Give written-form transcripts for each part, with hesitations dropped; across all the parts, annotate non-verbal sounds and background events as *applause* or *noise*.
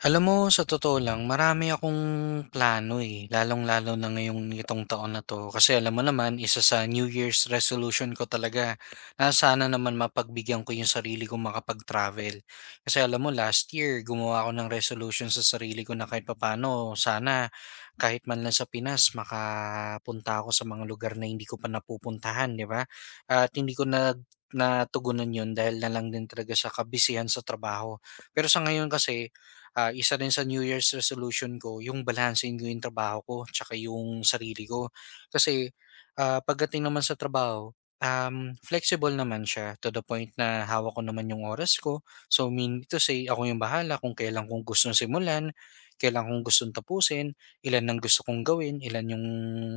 Alam mo, sa totoo lang, marami akong plano eh, lalong-lalo na ngayong itong taon na to. Kasi alam mo naman, isa sa New Year's resolution ko talaga na sana naman mapagbigyan ko yung sarili ko makapag-travel. Kasi alam mo, last year, gumawa ako ng resolution sa sarili ko na kahit papano, sana kahit man lang sa Pinas, makapunta ako sa mga lugar na hindi ko pa napupuntahan, di ba? At hindi ko na natugunan yun dahil na lang din talaga sa kabisihan sa trabaho. Pero sa ngayon kasi, isa rin sa New Year's resolution ko yung balansehin ko yung trabaho ko tsaka yung sarili ko. Kasi, pagdating naman sa trabaho, flexible naman siya to the point na hawak ko naman yung oras ko. So, mean to say, ako yung bahala kung kailan kong gustong simulan, kailan kong gustong tapusin, ilan ang gusto kong gawin, ilan yung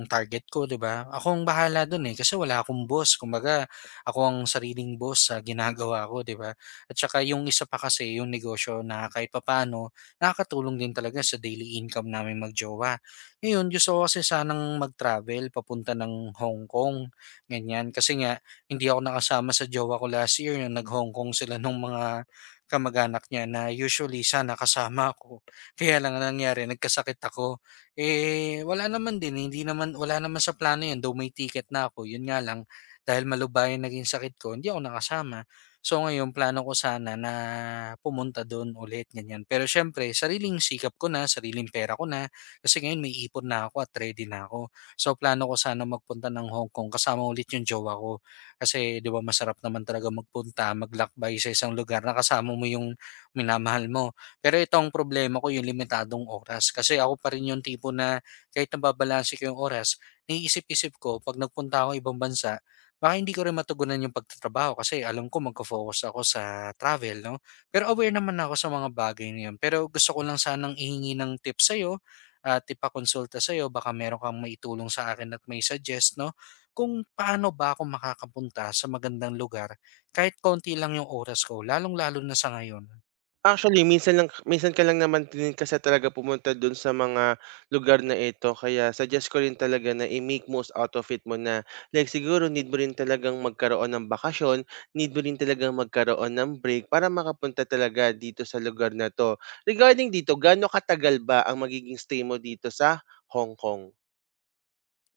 target ko, di ba? Ako ang bahala dun eh, kasi wala akong boss. Kumbaga, ako ang sariling boss sa ginagawa ko, di ba? At saka yung isa pa kasi, yung negosyo na kahit papano, nakakatulong din talaga sa daily income namin magjowa. Ngayon, gusto ko kasi sanang mag-travel papunta ng Hong Kong, ganyan. Kasi nga, hindi ako nakasama sa jowa ko last year nung nag-Hong Kong sila nung mga kamag-anak niya na usually sana kasama ako. Kaya lang ang nangyari, nagkasakit ako. Eh, wala naman din, hindi naman, wala naman sa plano yun, though may ticket na ako. Yun nga lang, dahil malubayan naging sakit ko, hindi ako nakasama. So ngayon plano ko sana na pumunta do'n ulit, ganyan. Pero siyempre sariling sikap ko na, sariling pera ko na, kasi ngayon may ipon na ako at ready na ako. So plano ko sana magpunta ng Hong Kong kasama ulit yung jowa ko. Kasi 'di ba masarap naman talaga magpunta, maglakbay sa isang lugar na kasama mo yung minamahal mo. Pero itong problema ko yung limitadong oras, kasi ako pa rin yung tipo na kahit nababalanse ko yung oras, naiisip-isip ko 'pag nagpunta ako ibang bansa. Baka hindi ko rin matugunan yung pagtatrabaho kasi alam ko magko-focus ako sa travel 'no. Pero aware naman ako sa mga bagay na yun, pero gusto ko lang sanang ihingi ng tips sa'yo at ipakonsulta sa'yo baka meron kang maitulong sa akin at may suggest 'no, kung paano ba ako makakapunta sa magandang lugar kahit konti lang yung oras ko lalong-lalo na sa ngayon. Actually, minsan ka lang naman din kasi talaga pumunta don sa mga lugar na ito kaya suggest ko rin talaga na i-make most out of it mo na. Like siguro need mo rin talagang magkaroon ng bakasyon, need mo rin talagang magkaroon ng break para makapunta talaga dito sa lugar na 'to. Regarding dito, gaano katagal ba ang magiging stay mo dito sa Hong Kong?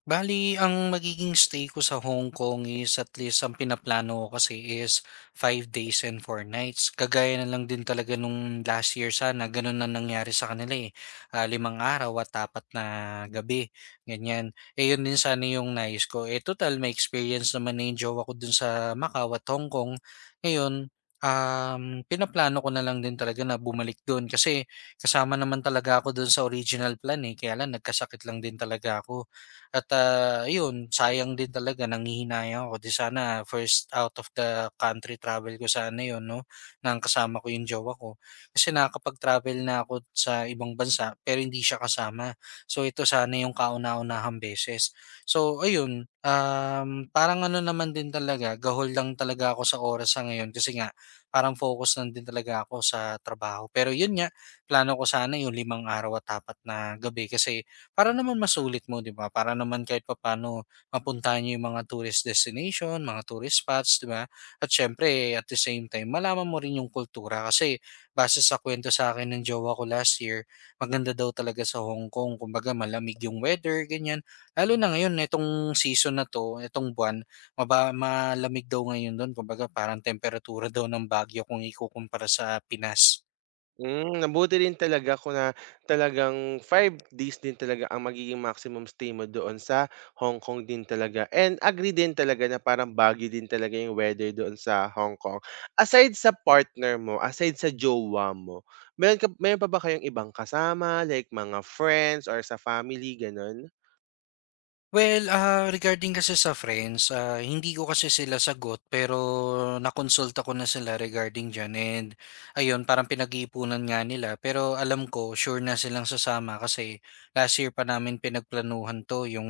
Bali ang magiging stay ko sa Hong Kong is at least ang pinaplano ko kasi is 5 days and 4 nights. Kagaya na lang din talaga nung last year sana, ganun na nangyari sa kanila eh. Ah, 5 araw at 4 gabi, ganyan. Eh yun din sana yung nais ko. Eh total, may experience naman na-enjoy ako dun sa Macau at Hong Kong. Ngayon, um, pinaplano ko na lang din talaga na bumalik dun kasi kasama naman talaga ako dun sa original plan eh. Kaya lang, nagkasakit lang din talaga ako. At, ayun sayang din talaga, nanghihinayang ako, 'di sana first out of the country travel ko sana 'yun 'no, ng kasama ko yung jowa ko. Kasi nakakapag-travel na ako sa ibang bansa pero hindi siya kasama. So ito sana yung kauna-unahang beses. So ayun, parang ano naman din talaga, gahol lang talaga ako sa oras sa ngayon kasi nga parang focus lang din talaga ako sa trabaho. Pero 'yun nga, plano ko sana yung 5 araw at 4 gabi kasi para naman masulit mo, 'di ba? Para naman kahit papaano mapuntahan niyo 'yung mga tourist destination, mga tourist spots, 'di ba? At siyempre, at the same time, malaman mo rin 'yung kultura kasi base sa kwento sa akin ng jowa ko last year, maganda daw talaga sa Hong Kong. Kumbaga malamig 'yung weather, ganyan. Lalo na ngayon nitong season na 'to, nitong buwan, malamig daw ngayon doon. Kumbaga parang temperatura daw ng Baguio kung ikukumpara sa Pinas. Hmm, mabuti din talaga kung na talagang 5 days din talaga ang magiging maximum stay mo doon sa Hong Kong din talaga and agree din talaga na parang bagyo din talaga yung weather doon sa Hong Kong. Aside sa partner mo, aside sa jowa mo, meron pa ba kayong ibang kasama, like mga friends or sa family, gano'n? Well, regarding kasi sa friends, hindi ko kasi sila sagot pero nakonsulta ko na sila regarding diyan, and ayun, parang pinag-iipunan nga nila pero alam ko sure na silang sasama kasi last year pa namin pinagplanuhan 'to yung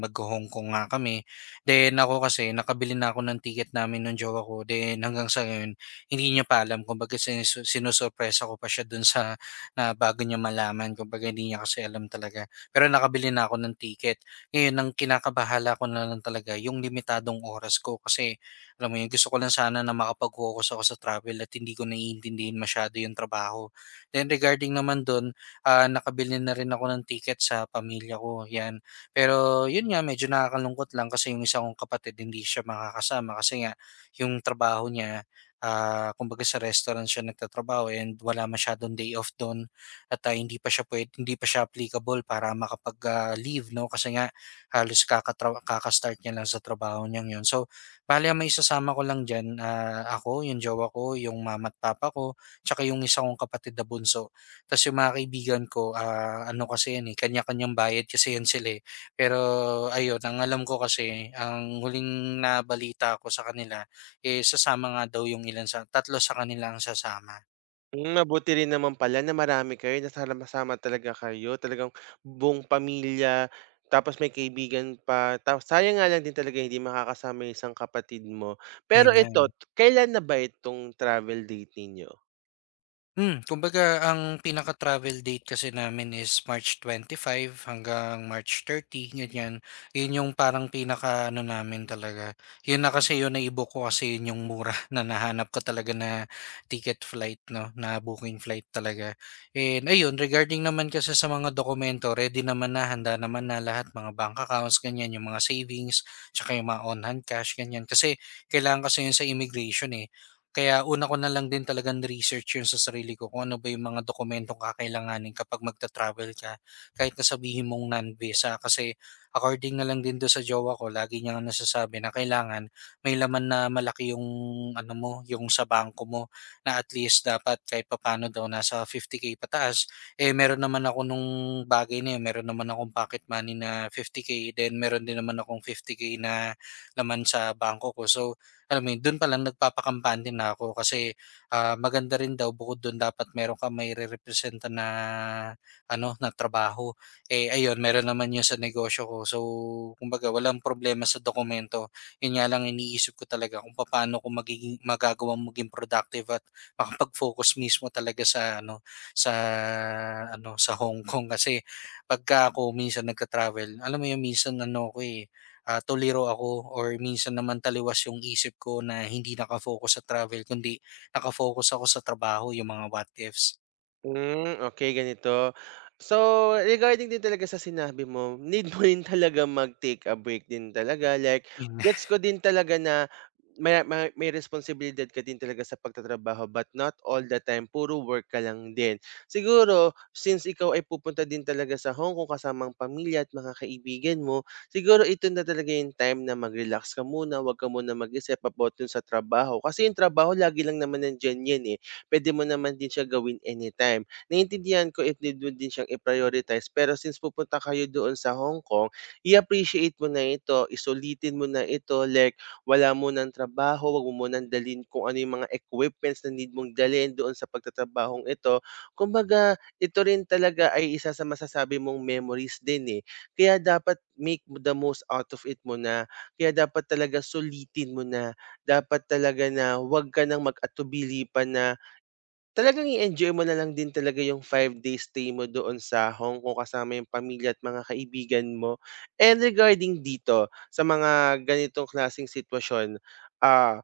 mag-Hong Kong nga kami. Then ako kasi nakabili na ako ng ticket namin ng jowa ko, then hanggang sa ngayon hindi niya pa alam, kumbaga sinusurpresa ko pa siya dun sa na bago niya malaman, kumbaga hindi niya kasi alam talaga. Pero nakabili na ako ng ticket. Ngayon ang kinakabahala ko na lang talaga yung limitadong oras ko kasi alam mo yun, gusto ko lang sana na makapag-focus ako sa travel at hindi ko naiintindihan masyado yung trabaho. Then regarding naman doon, nakabili na rin ako ng ticket sa pamilya ko, yan. Pero yun nga, medyo nakakalungkot lang kasi yung isa kong kapatid hindi siya makakasama kasi nga yung trabaho niya, kumbaga sa restaurant siya nagtatrabaho, and wala masyadong day off doon at hindi pa siya pwede, hindi pa siya applicable para makapag-leave, no? Kasi nga halos kakastart niya lang sa trabaho niyang 'yun. So, bale ang may isasama ko lang diyan, ako, 'yung jowa ko, 'yung mama at papa ko, tsaka 'yung isa kong kapatid na bunso. Ta's 'yung mga kaibigan ko, ano kasi 'yan, eh, kanya-kanyang bayad kasi 'yan sila, eh. Pero ayun, ang alam ko kasi, ang huling nabalita ko sa kanila, eh, sasama nga daw 'yung ilan sa tatlo sa kanila ang sasama, Hmm, mabuti rin naman pala na marami kayo, nasama-sama talaga kayo, talagang buong pamilya, tapos may kaibigan pa. Taw sayang nga lang din talaga hindi makakasama yung isang kapatid mo. Pero ayun nga. ito, kailan na ba itong travel date ninyo? Hmm, kumbaga ang pinaka-travel date kasi namin is March 25 hanggang March 30, ganyan. Yun yung parang pinaka-ano namin talaga. Yun na kasi, yun naibo ko kasi yun yung mura *laughs* na nahanap ko talaga na ticket flight, no? Na booking flight talaga. And ayun, regarding naman kasi sa mga dokumento, ready naman na, handa naman na lahat, mga bank accounts, ganyan, yung mga savings, tsaka yung mga on-hand cash, ganyan. Kasi kailangan kasi yun sa immigration eh. Kaya una ko na lang din talagang ni-research 'yun sa sarili ko kung ano ba yung mga dokumentong kakailanganin kapag magta-travel ka. Kahit na sabihin mong non-visa, kasi according na lang din do'n sa jowa ko, lagi niya ngang nasasabi na kailangan may laman na malaki yung ano mo, yung sa bangko mo, na at least dapat kahit papaano daw nasa 50K pataas. Eh, meron naman ako nung bagay na 'yun, meron naman akong pocket money na 50K, then meron din naman akong 50K na laman sa bangko ko. So, alam mo yun, dun palang nagpapakampante na ako kasi, maganda rin daw bukod dun, dapat meron ka, may mairerepresenta na ano, na trabaho. Eh, ayun meron naman yun sa negosyo ko. So, kumbaga walang problema sa dokumento. Yun nga lang iniisip ko talaga kung paano ko magiging magagawang maging productive at makapag-focus mismo talaga sa ano, sa ano, sa Hong Kong. *laughs* Kasi pagka ako minsan nagta-travel, alam mo yung minsan ano ako, eh, tuliro ako or minsan naman taliwas yung isip ko na hindi nakafocus sa travel kundi nakafocus ako sa trabaho, yung mga what ifs. Hmm, okay, ganito. So, regarding din talaga sa sinabi mo, need mo rin talaga mag-take a break din talaga, like gets ko din talaga na may responsibilidad ka din talaga sa pagtatrabaho but not all the time puro work ka lang din. Siguro since ikaw ay pupunta din talaga sa Hong Kong kasamang pamilya at mga kaibigan mo, siguro ito na talaga yung time na mag-relax ka muna, 'wag ka munang mag-isip about dun sa trabaho kasi yung trabaho lagi lang naman nandiyan yan, eh puwede mo naman din siya gawin anytime. Naiintindihan ko if need mo din siyang i-prioritize pero since pupunta kayo doon sa Hong Kong, i-appreciate mo na ito, sulitin mo na ito, like wala munang trabaho, wag mo munang dalhin kung ano yung mga equipments na need mong dalhin doon sa pagtatrabahong ito. Kumbaga ito rin talaga ay isa sa masasabi mong memories din, eh, kaya dapat make the most out of it mo na. Kaya dapat talaga sulitin mo na, dapat talaga na huwag ka ng mag-atubili pa na talagang i-enjoy mo na lang din talaga yung 5 days stay mo doon sa Hong Kong kasama yung pamilya at mga kaibigan mo. And regarding dito, sa mga ganitong klaseng sitwasyon, ah,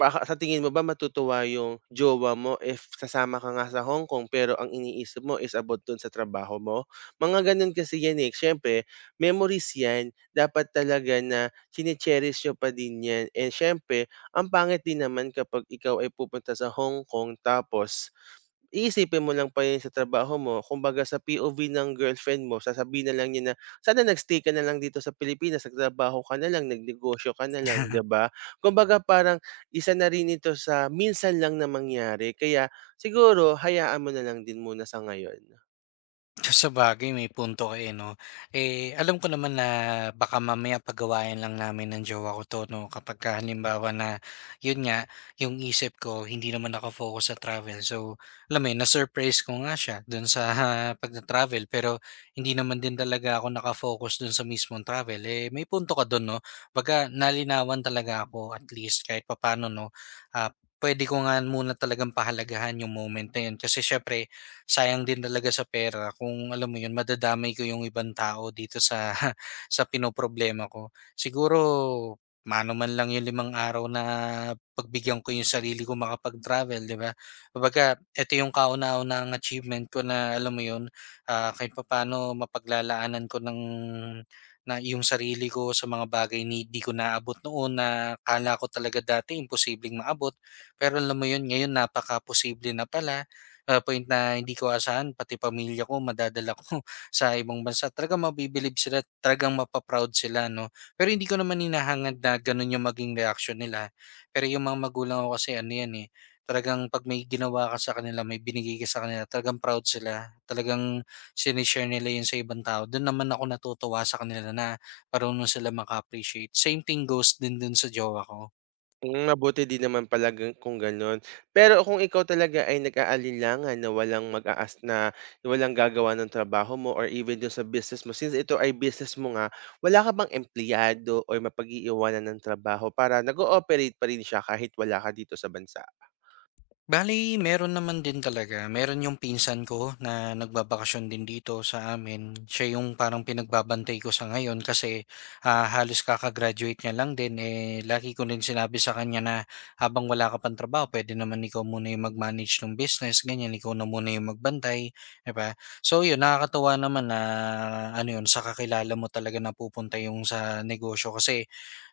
baka sa tingin mo ba matutuwa yung jowa mo if sasama ka nga sa Hong Kong pero ang iniisip mo is about dun sa trabaho mo? Mga ganun kasi yan eh. Siyempre, memories yan. Dapat talaga na chine-cherish nyo pa din yan. And siyempre, ang pangit din naman kapag ikaw ay pupunta sa Hong Kong tapos iisipin mo lang pa yun sa trabaho mo kumbaga sa POV ng girlfriend mo sasabihin na lang niya na, "Sana nag-stay ka na lang dito sa Pilipinas, nagtrabaho ka na lang, nagnegosyo ka na lang." 'Di ba? Kumbaga parang isa na rin ito sa minsan lang na mangyari kaya siguro hayaan mo na lang din muna sa ngayon. Sabagay may punto ka, eh, 'no? Eh, alam ko naman na baka mamaya pagawain lang namin ng jowa ko 'to 'no, kapagka halimbawa na yun nga, yung isip ko hindi naman nakafocus sa travel. So, alam mo yun, na-surprise ko nga siya dun sa *laughs* pagta-travel, pero hindi naman din talaga ako nakafocus dun sa mismong travel. Eh, may punto ka dun 'no, 'baga nalinawan talaga ako at least kahit papano 'no, ah, puwede ko nga muna talagang pahalagahan yung moment na yun kasi syempre sayang din talaga sa pera kung alam mo yun madadamay ko yung ibang tao dito sa *laughs* sa pinoproblema ko. Siguro mano man lang yung 5 araw na pagbigyan ko yung sarili ko makapag-travel, di ba? Kumbaga, ito yung kauna-unahang achievement ko na alam mo yun, kahit papaano mapaglalaanan ko ng na yung sarili ko sa mga bagay ni di ko naabot noon na kala ko talaga dati imposibleng maabot. Pero alam mo yun, ngayon napaka-posible na pala, point na hindi ko asahan, pati pamilya ko madadala ko *laughs* sa ibang bansa. Talagang mabibilib sila, talagang mapa-proud sila 'no. Pero hindi ko naman hinahangad na gano'n yung maging reaction nila. Pero yung mga magulang ko kasi ano 'yan, eh, talagang 'pag may ginawa ka sa kanila, may binigay ka sa kanila, talagang proud sila. Talagang shine nila 'yun sa ibang tao. Do'n naman ako natutuwa sa kanila na marunong sila maka-appreciate. Same thing goes din dun sa jowa ko. Hmm, mabuti din naman pala gan kung gano'n. Pero kung ikaw talaga ay nag-aalinlangan na walang mag-aas na walang gagawa ng trabaho mo or even do'n sa business mo, since ito ay business mo nga, wala ka bang empleyado or mapag-iiwanan ng trabaho para nag-ooperate pa rin siya kahit wala ka dito sa bansa? Bali meron naman din talaga. Meron yung pinsan ko na nagbabakasyon din dito sa amin. Siya yung parang pinagbabantay ko sa ngayon kasi halos kakagraduate niya lang din. Eh, lagi ko din sinabi sa kanya na habang wala ka pang trabaho, pwede naman ikaw muna yung mag-manage ng business, ganyan, ikaw na muna yung magbantay. 'Di ba? So yun, nakakatawa naman na ano yun, sa kakilala mo talaga napupunta yung sa negosyo kasi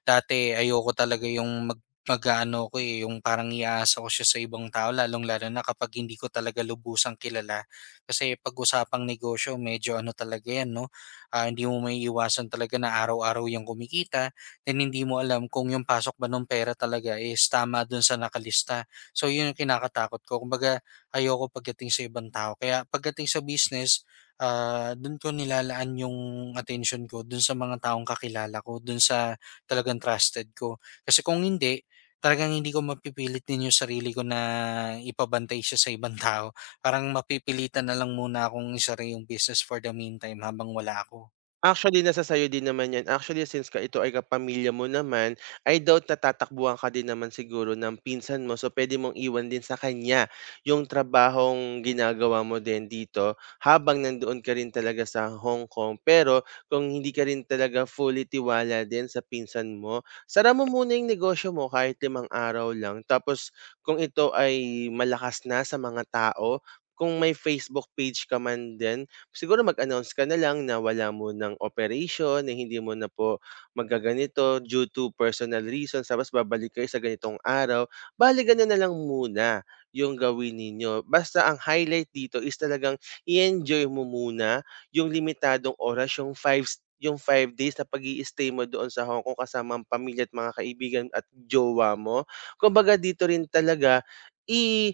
dati ayoko talaga yung mag-aano ako, eh, yung parang iaasa ko siya sa ibang tao lalong-lalo na kapag hindi ko talaga lubusang kilala. Kasi 'pag usapang negosyo medyo ano talaga 'yan 'no, hindi mo maiiwasan talaga na araw-araw yung kumikita, then hindi mo alam kung yung pasok ba ng pera talaga is tama dun sa nakalista. So yun yung kinakatakot ko, kumbaga ayoko pagdating sa ibang tao. Kaya pagdating sa business, dun ko nilalaan yung attention ko dun sa mga taong kakilala ko, dun sa talagang trusted ko. Kasi kung hindi, talagang hindi ko mapipilit din yung sarili ko na ipabantay siya sa ibang tao. Parang mapipilitan na lang muna akong isara yung business for the meantime habang wala ako. Actually, nasa sa'yo din naman 'yan. Actually, since ka ito ay kapamilya mo naman, I doubt na tatakbuhan ka din naman siguro ng pinsan mo. So, puwede mong iwan din sa kanya yung trabahong ginagawa mo din dito habang nandoon ka rin talaga sa Hong Kong. Pero kung hindi ka rin talaga fully tiwala din sa pinsan mo, sara mo muna yung negosyo mo kahit 5 araw lang. Tapos kung ito ay malakas na sa mga tao, kung may Facebook page ka man din, siguro mag-announce ka na lang na wala mo ng operation, na hindi mo na po magaganito due to personal reasons, tapos babalik kayo sa ganitong araw. Bale, gano'n na lang muna yung gawin ninyo. Basta ang highlight dito is talagang i-enjoy mo muna yung limitadong oras, yung 5 days na pag stay mo doon sa Hong Kong kasama ang pamilya at mga kaibigan at jowa mo. Kumbaga dito rin talaga, i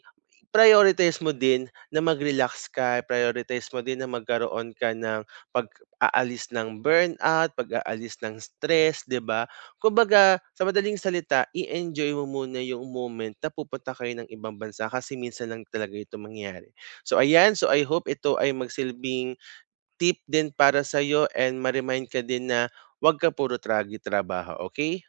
prioritize mo din na mag-relax ka, prioritize mo din na magkaroon ka ng pag-aalis ng burnout, pag-aalis ng stress, 'di ba? Kumbaga, sa madaling salita, i-enjoy mo muna yung moment na pupunta kayo ng ibang bansa kasi minsan lang talaga ito mangyayari. So ayan, so I hope ito ay magsilbing tip din para sa sa'yo and ma-remind ka din na 'wag ka puro tragi-trabaho, okay?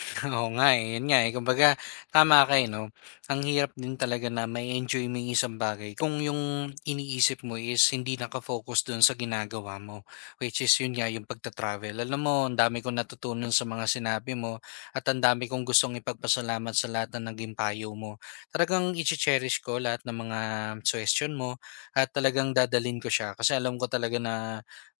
*laughs* Oo nga eh, yun nga eh. Kumbaga, tama ka eh, no? Ang hirap din talaga na may enjoy mo yung isang bagay kung yung iniisip mo is hindi nakafocus dun sa ginagawa mo. Which is yun nga, yung pagta-travel. Alam mo, ang dami kong natutunan sa mga sinabi mo at ang dami kong gustong ipagpasalamat sa lahat ng naging payo mo. Talagang i-cherish ko lahat ng mga suggestion mo at talagang dadalin ko siya kasi alam ko talaga na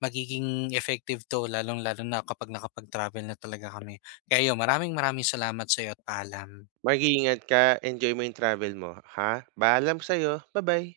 magiging effective to lalong-lalo na kapag nakapag-travel na talaga kami kayo, ayun, maraming maraming salamat sa'yo at paalam. Mag-iingat ka, enjoy mo yung travel mo, ha? Paalam sa'yo, bye bye